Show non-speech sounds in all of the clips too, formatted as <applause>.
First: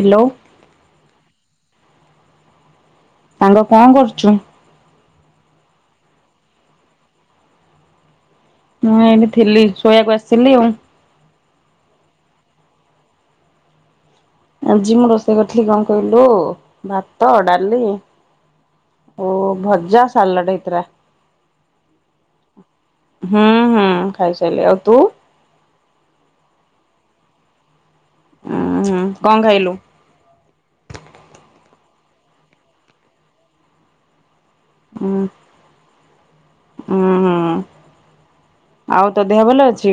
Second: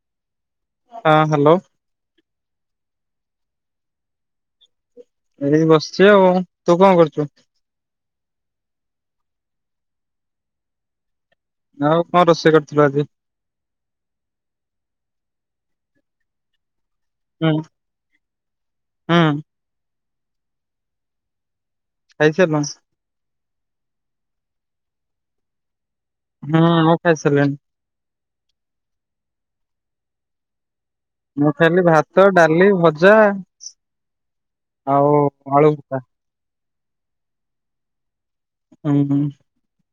Hello. ହଁ hello. ସାଙ୍ଗ କଣ କରୁଚୁ? ଏଇ ବସିଚି ଆଉ ତୁ କଣ କରୁଚୁ? ମୁଁ ଏଇଠି ଥିଲି ଶୋଇବାକୁ ଆସିଲି ଆଉ। ଆଉ କଣ ରୋଷେଇ କରିଥିଲୁ ଆଜି? ଆଜି ମୁଁ ରୋଷେଇ କରିଥିଲି କଣ କହିଲୁ ଭା ଭାତ ହୁଁ ଡାଲି ଓ ହୁଁ ଭଜା ସାଲାଡେ ହେଇଥିଲା। ଖାଇ <unintelligible> ହଁ ହଁ ଖାଇସାରିଲି ଆଉ ତୁ? ହୁଁ ମୁଁ ଖାଇସାରିଲିଣି। ଉଁ ହୁଁ କଣ ଖାଇଲୁ? ମୁଁ ଖାଇଲି ଭାତ ଡାଲି ଭଜା ଆଉ ଆଳୁ ଚକଟା। ଉୁଁ ହୁଁ। ଉଁ ଆଉ ହୁଁ ତୋ ଦେହ ଭଲ ଅଛି?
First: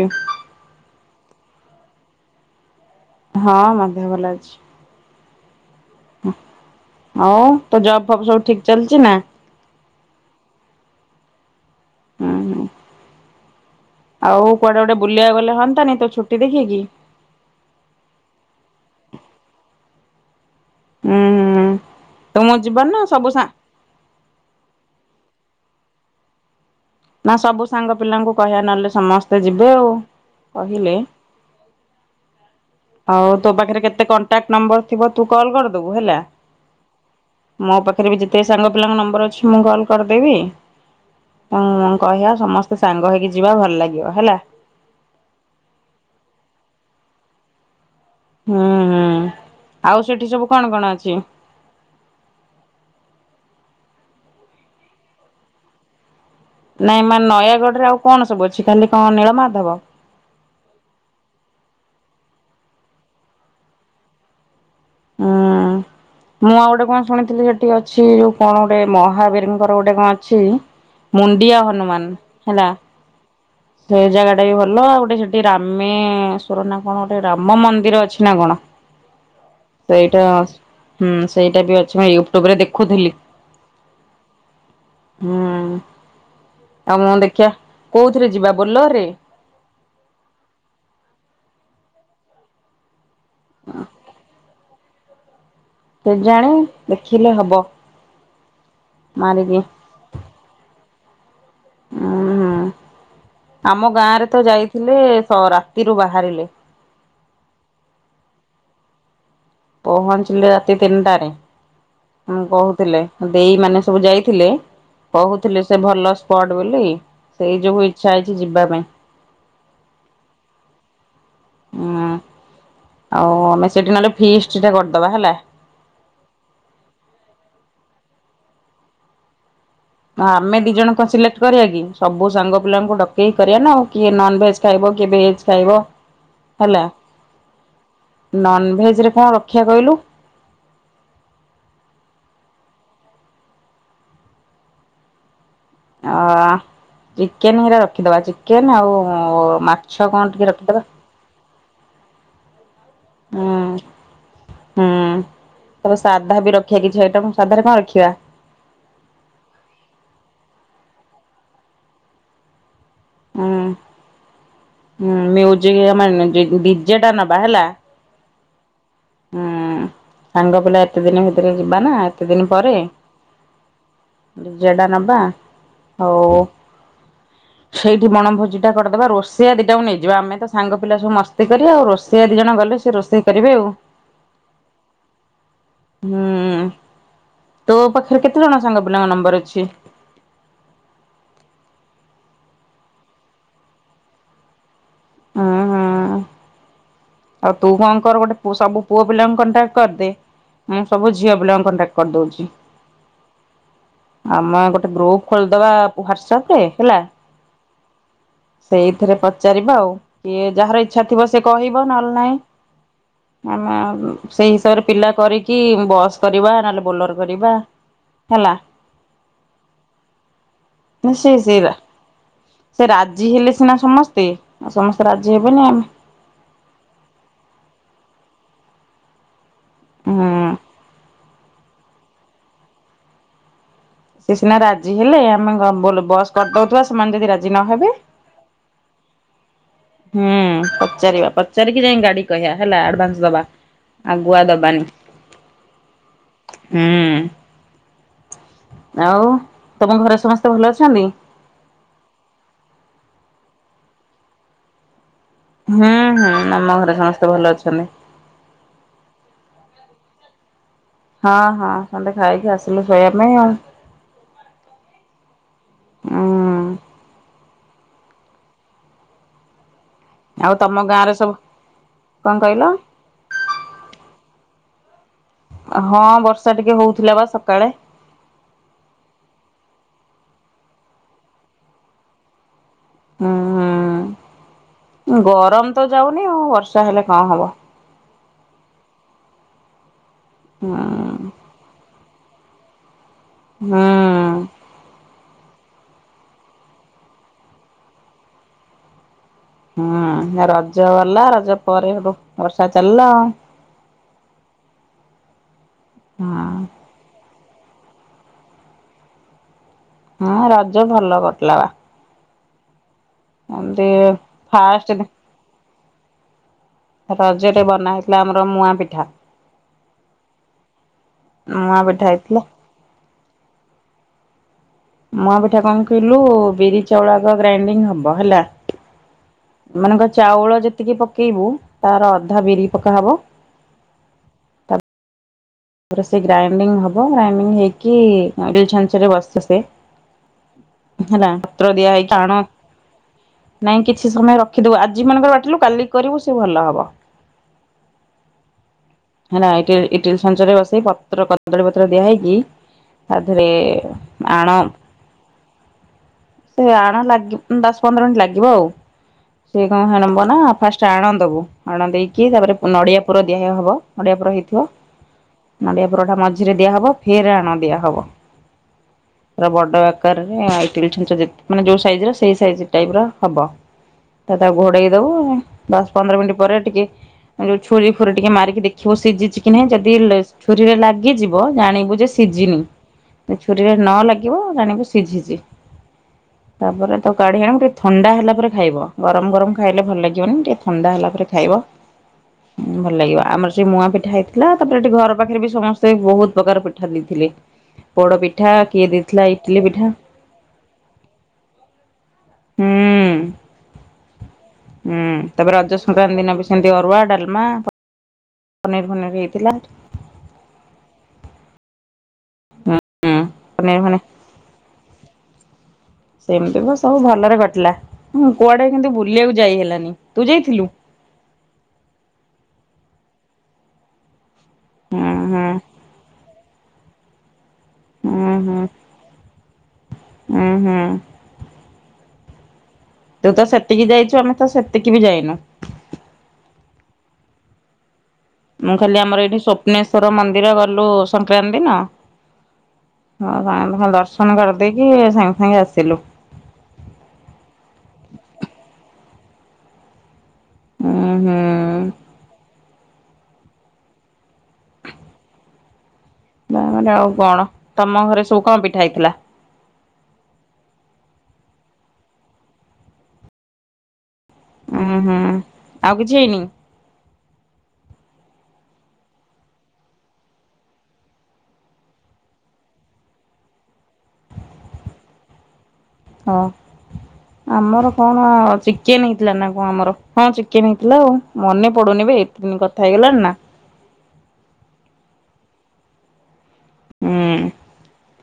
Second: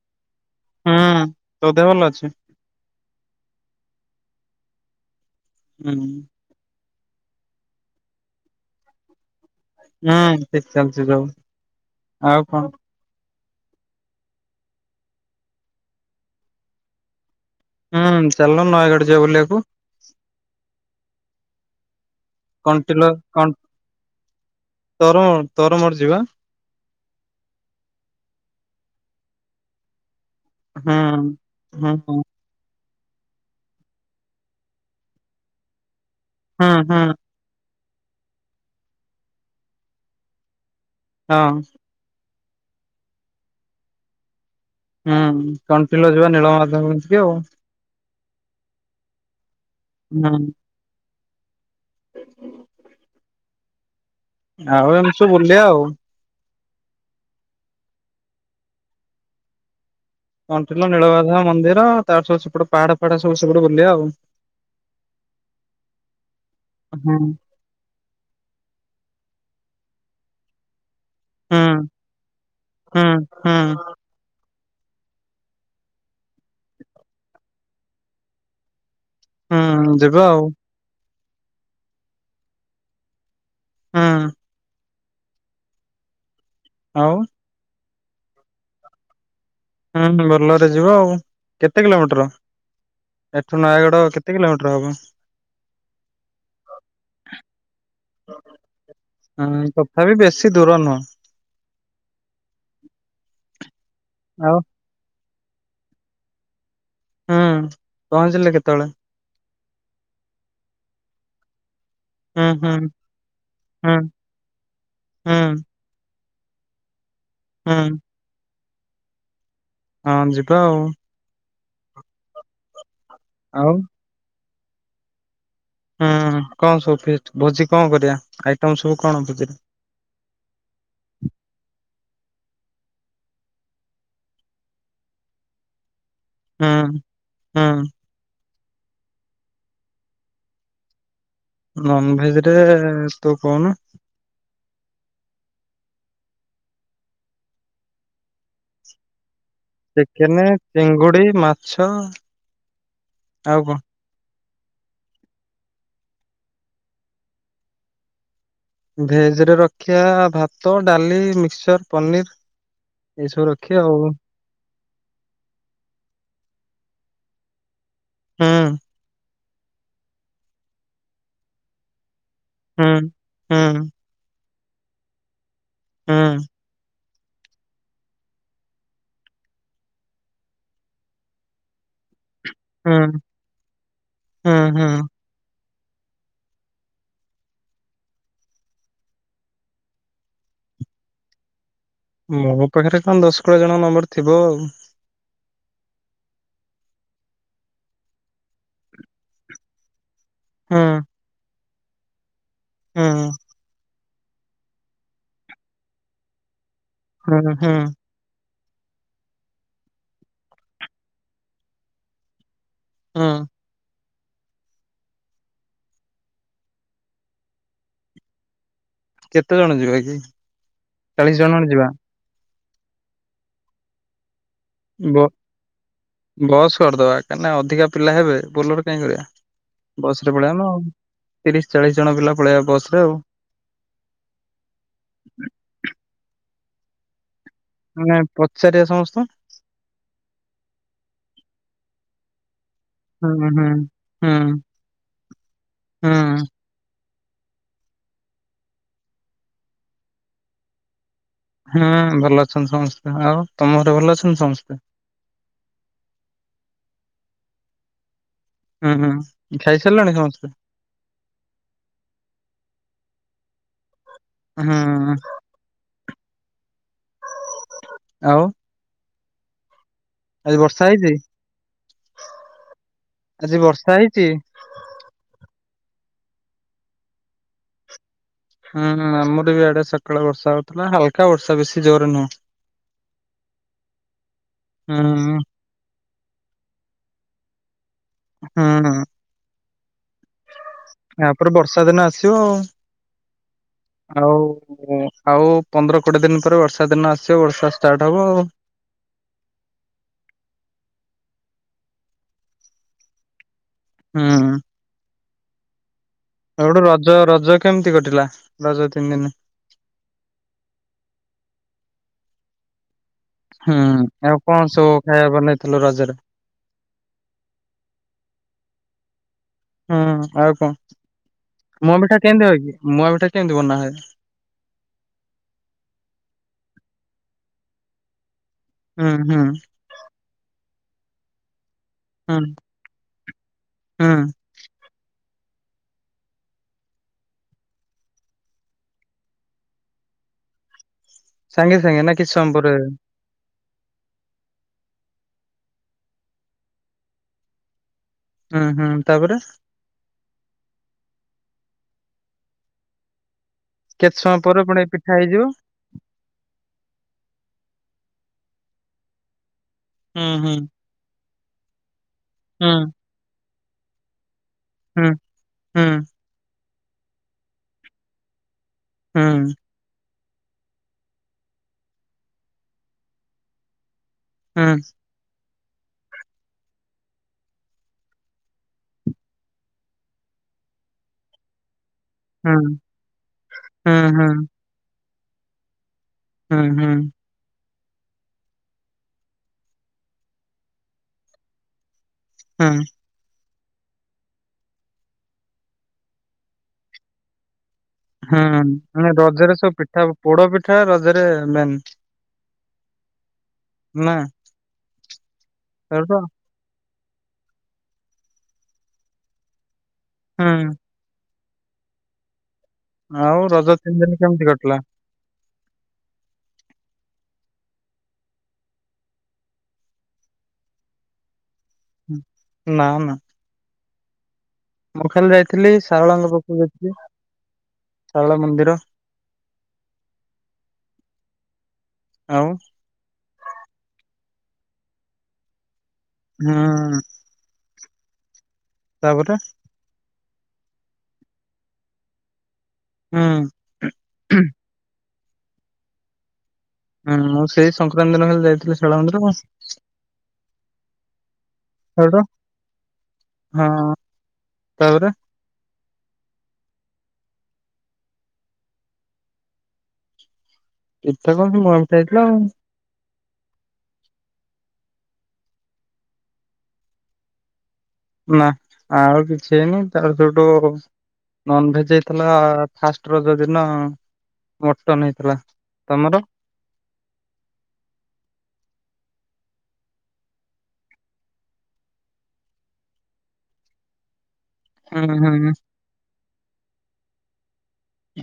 ହୁଁ ତୋ ଦେହ ଭଲ ଅଛି? ହଁ ମଦେହ ଭଲ ଅଛି। ହୁଁ। ଆଉ ତୋ ଜବ୍ ଫବ୍ ସବୁ ଠିକ୍ ଚାଲିଚିନା? ହୁଁ ଠିକ୍ ଚାଲିଚି ସବୁ ହୁଁ ଆଉ ହୁଁ। କଣ? ଆଉ କୁଆଡ଼େ ଗୋଟେ ବୁିଲିବାକୁ ଗଲେ ହନ୍ତାନି ତୋଛୁଟି ଦେଖିକି। ହୁଁ ଚାଲୁନୁ ନୟାଗଡ଼ ଯିବା ବୁଲିବାକୁ? ଉଁ ହୁଁ ତୁ ମୁଁ କଣ୍ଟିଲ ଯିବାନା ସବୁ ସା ତର ତର ମର ଯିବା। ନା ସବୁ ସାଙ୍ଗ ପିଲାଙ୍କୁ କହିବା ନହେଲେ ସମସ୍ତେ ଯିବେ ଆଉ। କହିଲେ ହୁଁ ହୁଁ ହୁଁ। ଆଉ ତୋପାଖେରେ କେତେ କଣ୍ଟାକ୍ଟ ନମ୍ବର ଥିବ ତୁକଲ୍ କରିଦବୁ ହେଲା ହଁ ହଁ। ମୋ ପାଖେରେବି ଯେତେ ସାଙ୍ଗ ପିଲାଙ୍କ ନମ୍ବର ଅଛି ମୁଁ କଲ୍ କରିଦେବି ତୁ ହଁ ମୁଁ କହିବା ସମସ୍ତେ ସାଙ୍ଗ ହେଇକି ଯିବା ଭଲ ଲାଗିବ ହେଲା। ହୁଁ କଣ୍ଟିଲ ଯିବା ନୀଳମାଧବଙ୍କ କତିକି ଆଉ। ହୁଁ ହୁଁ ଆଉ ସେଠି ସବୁ ହୁଁ କଣ କଣ ଅଛି? ଆଉ ଏମିତି ସବୁ ବୁଲିବା ଆଉ। ନାଇଁ ମାନେ ନୟାଗଡ଼ରେ ଆଉ କଣ ସବୁ ଅଛି ଖାଲି କଣ ନୀଳମାଧବ? କଣ୍ଟିଲ ନୀଳମାଧବ ମନ୍ଦିର ତାପରେ ସବୁ ସେପଟେ ପାହାଡ଼ ଫାହାଡ଼ ସବୁ ସେପଟେ ବୁଲିବା ଆଉ। ହୁଁ ମୁଁ ଆଉ ଗୋଟେ କଣ ହୁଁ। ଶୁଣିଥିଲି ହେ ଟି ଅଛି ଯୋଉ କଣ ଗୋଟେ ମହାବୀରିଙ୍କର ଗୋଟେ କଣ ଅଛି ମୁଣ୍ଡିଆ ହୁଁ ହନୁମାନ ହେଲା ହୁଁ ହୁଁ ସେଇ ଜାଗା ଟାବି ଭଲ ଆଉ ଗୋଟେ ସେଠି ରାମେଶ୍ଵରନା କଣ ଗୋଟେ ରାମ ମନ୍ଦିର ଅଛିନା କଣ। ହୁଁ ଯିବା ସେଇଟା ଆଉ ହୁଁ ସେଇଟାବି ଅଛି ମୁଁ ୟୁଟ୍ୟୁବରେ ଦେଖୁଥିଲି। ହୁଁ। ହୁଁ ଆଉ ମୁଁ ଦେଖିଆ କୋଉଥିରେ ଯିବା ବୋଲରରେ? ହୁଁ ହୁଁ ବୋଲରରେ ଯିବା ଆଉ କେତେ କିଲୋମିଟର୍? ଏଠୁ ନୟାଗଡ଼ କେତେ କିଲୋମିଟର୍ ହବ? କେଜାଣି ଦେଖିଲେ ହବ। ଅଁ ମାରିକି ଉଁ ତଥାବି ବେଶୀ ଦୂର ନୁହଁ। ଉୁଁ ହୁଁ ଆମ ଗାଁରେତ ଆଉ ଯାଇଥିଲେ ସ ରାତିରୁ ବାହାରିଲେ। ହୁଁ ପହଞ୍ଚିଲେ କେତେବେଳେ? ପହଞ୍ଚିଲେ ରାତି ତିନିଟାରେ। ଉଁ ହୁଁ ହୁଁ କହୁଥିଲେ ଦେଇ ମାନେ ହୁଁ ସବୁ ଯାଇଥିଲେ ହୁଁ କହୁଥିଲେ ସେ ଭଲ ସ୍ପଟ୍ ବୋଲି ସେଇଯୋଗୁ ହୁଁ ଇଚ୍ଛା ହେଇଚି ଯିବା ପାଇଁ। ହଁ ଯିବା ଆଉ। ହୁଁ ଆଉ ଆମେ ସେଠି ନହେଲେ ଫିଷ୍ଟଟା କରିଦବା ହେଲା। ହୁଁ କଣ ସବୁ ଫିଷ୍ଟ ଭୋଜି କଣ କରିବା ଆଇଟମ୍ ସବୁ କଣ ଭୋଜିରେ? ମା ଆମେ ଦି ଜଣଙ୍କ କଁ ସିଲେକ୍ଟ କରିବାକି ସବୁ ସାଙ୍ଗ ପିଲାଙ୍କୁ ଡକେଇକି କରିବାନା ଆଉ କିଏ ନନ୍ ଭେଜ୍ ଖାଇବ କିଏ ଭେଜ୍ ଖାଇବ ହେଲା ହୁଁ ହୁଁ। ନନଭେଜରେ କଁ ରଖିବା କହିଲୁ। ନନ୍ ଭେଜରେ ତୁ କହୁନୁ? ଆ ଚିକେନ୍ ହରା ରଖିଦବା ଚିକେନ୍ ଆଉ ମା ଚିକେନ୍, ଚିଙ୍ଗୁଡ଼ି ମାଛ ହୁଁ ଆଉ କଁ? ହୁଁ ତାପରେ ସାଧା ବି ରଖିବା କିଛି ଆଇଟମ୍। ସାଧାରେ କଣ ରଖିବା? ଭେଜ ରେ ରଖିଆ ଭାତ ଡାଲି ମିକ୍ସଚର ପନିର। ଏଇସବୁ ହୁଁ ରଖିବା ଆଉ। ହୁଁ ମୀଉଜିକ ନେବା କେମିତି? ଡିଜେ ଟା ନବା ହେଲା। ହୁଁ। ହୁଁ ସାଙ୍ଗ ପିଲା ଏତେ ଦିନ ଭିତରେ ଯିବା ନା ଏତେ ଦିନ ପରେ ହୁଁ ହୁଁ ଡିଜେ ଟା ନବା ହୁଁ ଆଉ ସେଇଠି ବଣଭୋଜି ଟା କରିଦବା ରୋଷେଇଆ ଦି ଟାକୁ ନେଇଯିବା। ଆମେ ତ ସାଙ୍ଗ ପିଲା ସବୁ ମସ୍ତି କରିବା ଆଉ ରୋଷେଇଆ ଦିଜଣ ଗଲେ ଲେ ସେ ହୁଁ ରୋଷେଇ କରିବେ ଆଉ। ହୁଁ ହୁଁ। ହୁଁ ତୋ ପାଖରେ କେତେ ଜଣ ସାଙ୍ଗ ପିଲାଙ୍କ ନମ୍ବର ଅଛି। ମୋ ପାଖରେ ତ କଣ ଦଶ କୋଡିଏ ଜଣଙ୍କ ନମ୍ବର ଥିବ ଆଉ। ଉଁ ହୁଁ। ଆଉ ତୁ କଣ କର ଗୋଟେ ପୁଅ ସବୁ ପୁଅ ପିଲାଙ୍କୁ କଣ୍ଟାକ୍ଟ କରିଦେ ହୁଁ ମୁଁ ସବୁ ଝିଅ ପିଲାଙ୍କୁ କଣ୍ଟାକ୍ଟ କରିଦଉଚି। ହୁଁ। ଆମ ଗୋଟେ ଗ୍ରୁପ ଖୋଲିଦବା ହ୍ଵାଟସଆପ ରେ ହେଲା। ହୁଁ ହୁଁ। ସେଇଥିରେ ପଚାରିବ ଆଉ କିଏ ଯାହାର ଇଚ୍ଛା ଥିବ ସେ କହି ନ ନଲେ ନାଇ। ହୁଁ। ଆମ ସେଇ ହିସାବରେ ପିଲା କରିକି ବସ୍ କରିବା ନହେଲେ ବୋଲର କରିବା। ହେଲା। କେତେ ଜଣ ଯିବା କି? ସେ ସେ ଚାଳିଶ ଜଣ ଖଣ୍ଡେ ସେରା ଯିବା। ସେ ରାଜି ହେଲେ ସିନା ସମସ୍ତେ। ଆଉ ସମସ୍ତେ ବ ରାଜି ହେବେନା ଆମ ବସ୍ କରିଦବା କାହିଁକିନା ଅଧିକା ପିଲା ହେବେ ବୋଲର କାହିଁ କରିବା? ବସ ରେ ପଳେଇବା ହୁଁ ନା ଆଉ। ତିରିଶ ଚାଳିଶ ଜଣ ପିଲା ପଳେଇବା ବସ ରେ ଆଉ। ସି ସିନା ରାଜି ହେଲେ ଆମେ ଗ ବ ବଲ ବସ୍ କରିଦଉଥିବା ସେମାନେ ଯଦି ରାଜି ନହବେ। ନା ପଚାରିବା ସମସ୍ତୁଙ୍କୁ। ହୁଁ ପଚାରିବା ପଚାରିକି ଯାଇକି ଗାଡ଼ି କହିବା ହେଲା। ଆଡ ଆଡଭନ୍ସ ହୁଁ ଦବା ହୁଁ ଆଉ ହୁଁ ଗୁଆ ଦବାନି। ହୁଁ। ହୁଁ ଆଉ ତମ ଘରେ ସମସ୍ତେ ଭଲ ଅଛନ୍ତି? ହଁ ଭଲ ଅଛନ୍ତି ସମସ୍ତେ। ଆଉ ତମ ଘରେ ଭଲ ଅଛନ୍ତି ସମସ୍ତେ? ହୁଁ ହୁଁ ଆମ ଘରେ ସମସ୍ତେ ଭଲ ଅଛନ୍ତି। ହୁଁ ହୁଁ ଖାଇ ସାରିଲଣି ସମସ୍ତେ? ହଁ ହଁ ସମତେ ଖାଇକି ଆସିଲୁ ଶୋଇବା ପାଇଁ ଆଉ। ହୁଁ। ଉଁ ଆଉ? ଆଉ ଆଜି ତମ ବର୍ଷା ଗାଁ ହେଇଚି? ରେ ସବୁ କଣ କହିଲ? ଆଜି ବର୍ଷା ହେଇଚି? ହଁ ବର୍ଷା ଟିକେ ହଉଥିଲା ବା ସକାଳେ। ହୁଁ ଆମର ବି ଆଡେ ସକାଳେ ବର୍ଷା ହଉଥିଲା। ହାଲକା ବର୍ଷା ବେଶୀ ଜୋରେ ନୁହଁ। ହୁଁ ହୁଁ। ହୁଁ ଗରମ ତ ଯାଉନି ଆଉ ବର୍ଷା ହେଲେ କଣ ହବ? ହୁଁ ହୁଁ। ହୁଁ। ୟାପରେ ବର୍ଷା ଦିନ ଆସିବ ଆଉ। ହୁଁ। ଆଉ ଆଉ ପନ୍ଦର କୋଡିଏ ଦିନ ପରେ ବର୍ଷା ଦିନ ଆସିବ ବର୍ଷା ଷ୍ଟାର୍ଟ ହବ ଆଉ। ହୁଁ ରଜ ଗଲା ରଜ ପରେ ହେଠୁ ବର୍ଷା ଚାଲିଲା ଆଉ। ହୁଁ। ହଁ ଆଉ ହେଟୁ ରଜ ରଜ କେମିତି କଟିଲା ରଜ ତିନି ଦିନି? ହଁ ରଜ ଭଲ କଟିଲା ବା। ହୁଁ ଏମତି ଆଉ କଣ ଫାଷ୍ଟ ସବୁ ଖାଇବା ବନେଇଥିଲୁ ରଜରେ? ରଜରେ ବନା ହେଇଥିଲା ଆମର ମୁଆଁ ପିଠା। ହୁଁ ଆଉ କଣ, ମୁଆଁ ମୁଆ ପିଠା ମିିଠା ହେଇଥିଲା। କେମିତି ହ କି ମୁଆ ପିଠା କେମିତି ବନା ହୁଏ? ମୁଁଆ ପିଠା କଣ କହିଲୁ ବିରି ଚାଉଳ ଆଗ ଗ୍ରାଇଣ୍ଡିଙ୍ଗ ହବ ହେଲା। ହୁଁ ହୁଁ। ମାନେ ଙ୍କ ଚାଉଳ ଯେତିକି ପକେଇବୁ ତାର ହୁଁ ଅଧା ବିରି ପକାହବ। ହୁଁ। ତାପରେ ସେ ଗ୍ରାଇଣ୍ଡିଙ୍ଗ ହବ ଗ୍ରାଇଣ୍ଡିଙ୍ଗ ହେଇକି ଇଟିଲି ଛାଞ୍ଚ ରେ ବସେ ସେ। ହେଲା ପତ୍ର ସାଙ୍ଗେ ଦିଆ ସାଙ୍ଗେ ନା ହେଇକି କିଛି ଆଣ ସମୟ ପରେ? ନାଇଁ କିଛି ସମୟ ରଖିଦବୁ, ଆଜି ମନେକର ବାଟିଲୁ କାଲିକି କରିବୁ ସେ ଭଲ ହବ। ହୁଁ ହୁଁ ତାପରେ ହେଲା ଏଇଟର ଇ ଚ୍ଛାଞ୍ଚରେ ବସେଇ ପତ୍ର କଦଳୀ ପତ୍ର ଦିଆହେଇକି ତା ଦେହରେ କେତେ ସମୟ ଆଣ ପରେ ପୁଣି ଏ ପିଠା ହେଇଯିବ। ସେ ଆଣ ଲାଗ ଦଶ ପନ୍ଦର ମିନିଟ ଲାଗିବ ଆଉ, ସିଏ କଣଣବ ହୁଁ ନା ହୁଁ ଫାଶ୍ ଚାଣ ଦେବୁ, ଆଣ ଦେଇକି ତାପରେ ପୁ ହୁଁ ନଡ଼ିଆ ପୁର ଦିଆ ହେବ ନଡ଼ିଆ ପୁର ହେଇଥିବ। ହୁଁ। ହୁଁ ନଡ଼ିଆ ପୁରଟା ମଝିରେ ଦିଆହବ ଫେରେ ଆଣ ଦିଆହବ ହୁଁ ତାର ବଡ ଗା ଆକାରରେ ଇଟିଲ୍ ଛାଞ୍ଚ ଯେ ମାନେ ଯୋଉ ସାଇଜର ସେଇ ସାଇଜ ଟାଇପି ର ହବ। ତ ତାକୁ ହୁଁ ଘୋଡେଇ ଦବୁ ଦଶ ପନ୍ଦର ମିନିଟ୍ ପରେ, ଟିକେ ଯୋଉ ଛୁୁରୀ ଫୁରି ଟିକେ ମାରିକି ଦେଖିବୁ ସିଝିଛି କି ନାହିଁ ଯଦି ଦିଲେ ଛୁରୀରେ ଲାଗିଯିବ ଜାଣିବୁ ଯେ ଶି ସିଝିନି ଯେ ଛୁରୀରେ ନ ହୁଁ ହୁଁ ଲାଗିବ ହୁଁ ଜାଣିବୁ ସିଝିଛି ହୁଁ ତାପରେ ହୁଁ। ତାକୁ କାଢି ଆଣିବୁ ଟିକେ ଥଣ୍ଡା ହେଲା ପରେ ଖାଇବ, ଗରମ ଗରମ ଖାଇଲେ ଭଲ ଲାଗିବନି ଟିକେ ଥଣ୍ଡା ହେଲା ପରେ ଖାଇବ। ହୁଁ ଭଲ ଲାଗିବ ଆମର ସେ ମୁୂଆଁ ପିଠା ହେଇଥିଲା। ତାପରେ ଏଠି ଘର ପାଖରେ ବି ସମସ୍ତେ ବହୁତ ପ୍ରକାର ପିଠା ଦେଇଥିଲେ। ପୋଡ଼ ହୁଁ ପିଠା କିଏ ମାନେ ଦେଇଥିଲା ରଜରେ ଇଟିଲି ସବୁ ପିଠା ପୋଡ ପିଠା ରଜରେ ମେନ୍। ହୁଁ। ନା? ହୁଁ ତାପରେ ରଜ ସଂକ୍ରାନ୍ତି ସେଇଠୁ ଦିନ ବି ସେମିତି ଅରୁଆ ଡାଲମା ପ ପନିର ଫନିର ହେଇ ଥିଲା। ହୁଁ। ହୁଁ ଆଉ ରଜ ପନିର ତିନି ଫନିର ଦିନ କେମିତି କଟିଲା? ସେମିତି ଭ ସବୁ ଭଲରେ କଟିଲା, କୁଆଡେ କିନ୍ତୁ ବୁଲିବାକୁ ଯାଇ ହେଲାନି। ତୁ ଯାଇଥିଲୁ? ନା ନା। ମୁଁ ହୁଁ ଖାଲି ହୁଁ ଯାଇଥିଲି ଶାରଳାଙ୍କ ପାଖକୁ ଯାଇଥିଲି। ହୁଁ ଶରଳା ହୁଁ ମନ୍ଦିର। ହୁଁ ହୁଁ ଆଉ ତୁ ତ ସେତିକି ଯାଇଛୁ ଆମେ ତ ସେତିକି ବି ଯାଇନୁ। ହୁଁ। ମୁଁ ଖାଲି ଆମର ତାପରେ ଏଇଠି ସ୍ୱପ୍ନେଶ୍ଵର ମନ୍ଦିର ଗଲୁ ସଂକ୍ରାନ୍ତି ଦିନ। ହଁ ହୁଁ ସାଆନ୍ତ ଙ୍କୁ ଖାଲି ଦର୍ଶନ କରିଦେଇକି ସାଙ୍ଗେ ସାଙ୍ଗେ ଆସିଲୁ। ହୁଁ ମୁଁ ସେଇ ସଂକ୍ରାନ୍ତି ଦିନ ଖାଲି ଯାଇଥିଲି ଶିଳା ମନ୍ଦିର କୁ। ଉଁ ହୁଁ। ସେଇଠୁ ହଁ ତାପରେ। ତା ପରେ ଆଉ କଣ ତମ ଘରେ ସବୁ କଣ ପିଠା ହେଇଥିଲା। ପିଠା କଣ ସେଇ ମୁହାଁ ପିଠା ହେଇଥିଲା ଆଉ। ଉଁ ହୁଁ ଆଉ କିଛି ହେଇନି। ନା ଆଉ କିଛି ହେଇନି ତାପରେ ସେଇଠୁ। ନନଭେଜ ହେଇଥିଲା ଫାଷ୍ଟ ରଜ ଦିନ। ମଟନ ହେଇଥିଲା ତମର। ହଁ। ଆମର କଣ ଚିକେନ ହେଇଥିଲା ନା କଁ ଆମର ହଁ ଚିକେନ ହେଇଥିଲା ଆଉ ମନେ ପଡୁନି ବେ। କେତେ ଦିନି କଥା ହେଇଗଲାଣି ନା। ହୁଁ ହୁଁ। ହୁଁ।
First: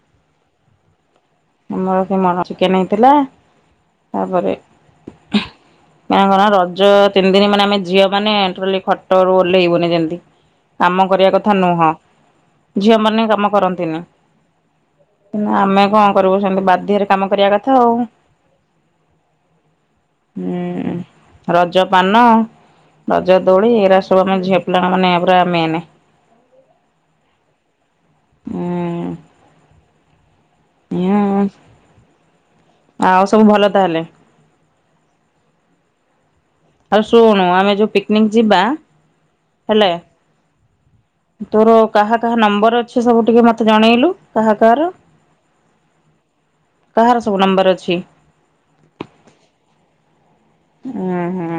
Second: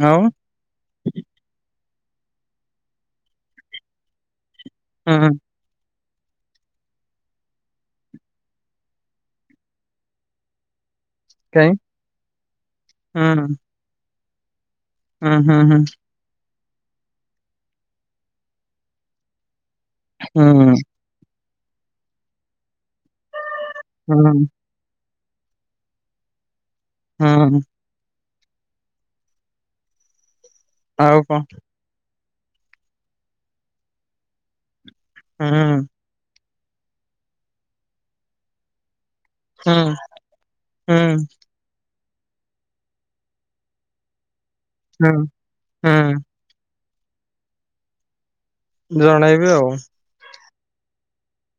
ଆଉ। ଆମର ସେ ଚିକେନ ହେଇଥିଲା ତାପରେ। ହୁଁ। ନାଁ କଁ ନା ରଜ ତିନି ଦିନ ମାନେ ଆମେ ଝିଅ ମାନେ ଟୋଟାଲି ଖଟ ରୁ ଓହ୍ଲେଇବୁନି ଯେମିତି। କାମ କରିବା କଥା କାଇଁ ନୁହଁ ଝିଅ ମାନେ ହୁଁ କାମ କରନ୍ତିନି। ହୁଁ କିନ୍ତୁ ହୁଁ ଆମେ କଁ ‌କରିବୁ ସେମିତି ବାଧ୍ୟରେ କାମ କରିବା କଥା ଆଉ। ହୁଁ। ରଜ ପାନ ରଜ ଦୋଳି ଏଇରା ହୁଁ ସବୁ ହୁଁ ଆମେ ଝିଅ ପିଲା ମାନେ ପୁରା ମେନେ। ହୁଁ। ଉଁ। ଆଉ କଁ। ଉଁ ଆଉ ସବୁ ଭଲ ତାହେଲେ। ହୁଁ। ଆଉ ଶୁଣୁ ଆମେ ଯୋଉ ପିକ୍ନିକ୍ ଯିବା। ହୁଁ ହେଲା ହୁଁ। ତୋର କାହା କାହା ନମ୍ବର ଅଛି ସବୁ ଟିକେ ମତେ ଜଣେଇଲୁ କାହା କାହାର। ହୁଁ ହୁଁ। କାହାର ସବୁ ନମ୍ବର ଅଛି। ଜଣେଇବି ଆଉ। ଉଁ ହୁଁ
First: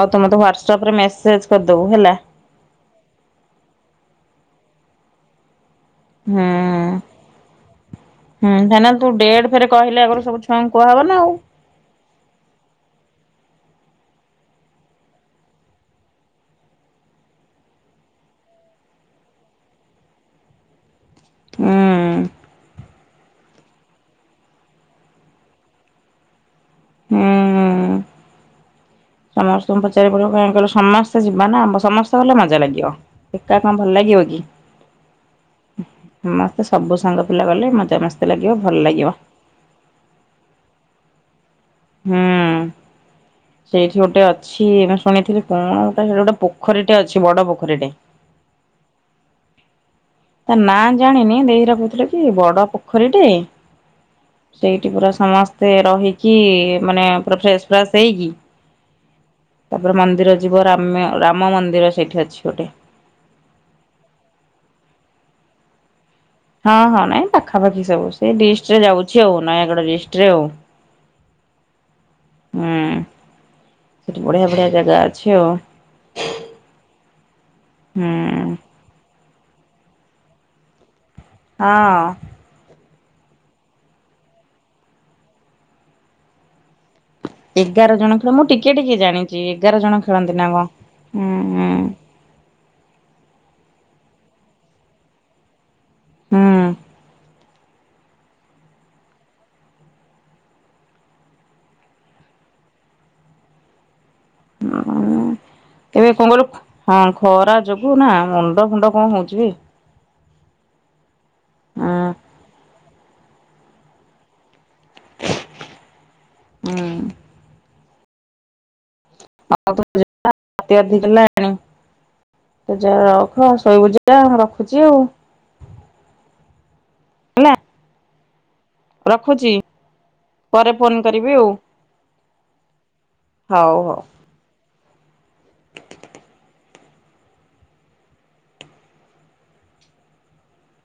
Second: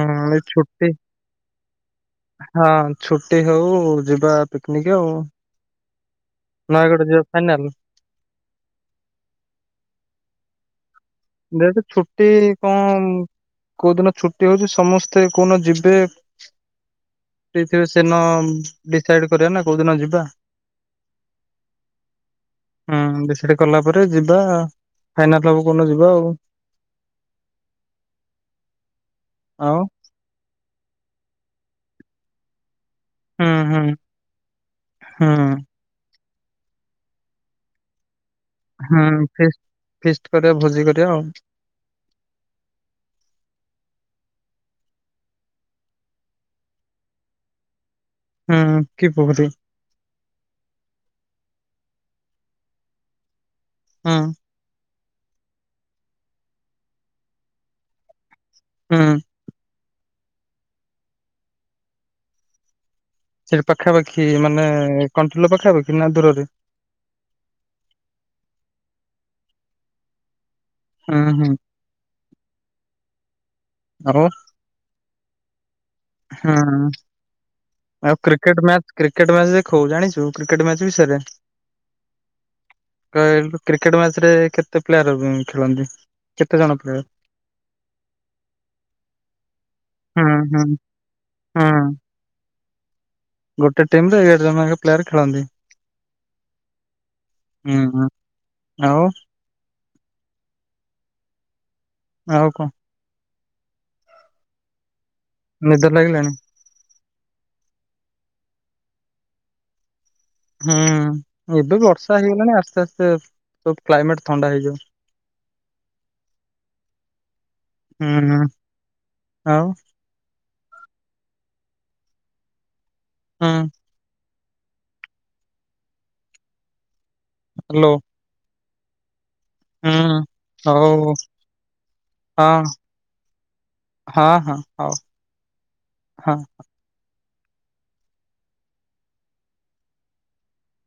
ହଉ ତୁ ଏଇ ମତେ ହ୍ଵାଟସପ୍ ଛୁଟି ରେ ମେସେଜ କରିଦବୁ ହେଲା। ହଁ ଛୁଟି ହଉ ଯିବା ପିକନିକ୍ ଆଉ। ହୁଁ। ନୟାଗଡ଼ ଯିବା ଫାଇନାଲ। ହୁଁ ଫାଇନାଲ ତୁ ଡେଟ୍ ଫେରେ କହିଲେ ଆଗରୁ ସବୁ ଛୁଆଙ୍କୁ କୁହା ହବ ନା ଆଉ। ଡେଟ୍ ଛୁଟି କଁ। କୋଉ ଦିନ ଛୁଟି ହଉଛି ସମସ୍ତେ କୋନ ଯିବେ। ଫ୍ରି ଥିବେ ସେଇ ଦିନ ଡିସାଇଡ୍ କରିବା ନା କୋଉଦିନ ଯିବା। ଉଁ। ହୁଁ ହୁଁ ବିସେଠି କଲା ପରେ ଯିବା ଫାଇନାଲ ହବ କୋଉଦିନ ଯିବା ଆଉ। ହୁଁ। ସମସ୍ତଙ୍କୁ ଆଉ ପଚାରି ବାକୁ ପଡିବ କା କହିଲ ସମସ୍ତେ ଯିବା ନା। ସମସ୍ତେ ଗଲେ ମଜା ଲାଗିବ। ହୁଁ ଏକା କଣ ହୁଁ ଭଲ ଲାଗିବ କି? ହୁଁ। ସମସ୍ତେ ସବୁ ସାଙ୍ଗ ପିଲା ଗଲେ ମଜା ମସ୍ତି ଲାଗିବ। ଭଲ ହୁଁ ଲାଗିବ ଫି ଫିଷ୍ଟି କରିବା ଭୋଜି କରିବା ଆଉ। ହୁଁ। ସେଇଠି ଗୋଟେ ଅଛି ଶୁଣିଥିଲି କଣ ଗୋଟ ସେଠି ଗୋଟେ ପୋଖରୀଟେ ଅଛି ବଡ ପୋଖରୀଟେ। ହଁ। କି ପୋଖରୀ? ତା ନାଁ ଜାଣିନି ଦେଇଘିରା ହୀରା କହୁଥିଲେ କି। ବଡ ପୋଖରୀ ଟେ। ହଁ। ସେଇଠି ପୁରା ସମସ୍ତେ ରହିକି। ମାନେ ପୁରା ଫ୍ରେଶେ ଫ୍ରାଶ ହେଇକି। ହୁଁ। ତାପରେ ମନ୍ଦିର ଯିବ ରାମେ ରାମ ମନ୍ଦିର ସେଇଠି ଅଛି ଗୋଟେ। ସେଠି ପାଖାପାଖି ମାନେ କଣ୍ଟ୍ରୋଲୋ ପାଖାପାଖି ନା ଦୂରରେ? ହଁ ହଁ ନାଇଁ ପାଖାପାଖି ସବୁ ସେ ଡିଷ୍ଟିରେ ଯାଉଛି ଆଉ ନୟାଗଡ ଡିଷ୍ଟିରେ ଆଉ। ହୁଁ ହୁଁ। ହୁଁ। ଆଉ ସେଠୁ ବଢିଆ ବଢିଆ ଜାଗା ଅଛି ଆଉ। ହୁଁ। ହୁଁ ଆଉ କ୍ରି କ୍ରିକେଟେ ମ୍ୟାଚ କ୍ରିକେଟେ ମ୍ୟାଚ ଦେଖୁ ଜାଣିଛୁ କ୍ରିକେଟ୍ ମ୍ୟାଚ ବିଷୟରେ। ହଁ। କୁ କ୍ରିକେଟ ମ୍ୟାଚରେ କେତେ ପ୍ଲେୟାର ଖେଳନ୍ତି? କେତେ ଜଣ ପ୍ରାୟ? ଏଗାର ଜଣ ଖେଳୁ। ମୁଁ ଟିକେ ଟିକେ ଜାଣିଛି ଏଗାର ଜଣ ଖେଳନ୍ତି ନା କଣ? ହୁଁ ହୁଁ ହଁ। ଗୋଟେ ଟିମ ରେ ଏଗାର ଜଣ ପ୍ଲେୟାର ଖେଳନ୍ତି। ହୁଁ। ହୁଁ ହଁ ଆଉ ଆଉ କଣ ନିଦ <unintelligible> ବେ କଣ ଲାଗିଲାଣି? କରିଲୁ। ହଁ ଖରା ଯୋଗୁ ନା ମୁଣ୍ଡ ଫୁଣ୍ଡ କଣ ହଉଛି? ହୁଁ ଏବେ ବି ହଁ ବର୍ଷା ହେଇଗଲାଣି ଆସ୍ତେ ଆସ୍ତେ ସବୁ କ୍ଲାଇମେଟ ଥଣ୍ଡା ହେଇଯାଉ। ହୁଁ। ହୁଁ ହଁ। <unintelligible> ହୁଁ ରଖ ଶୋଇବୁ ଜା ଯ ରଖୁଛି ଆଉ। ହେଲା ହ୍ୟାଲୋ। ରଖୁଛି ହୁଁ ପରେ ଫୋନ ହଉ କରିବି ଆଉ। ହଁ ହଉ ହଉ। ହଁ ହଁ ହଉ ହ।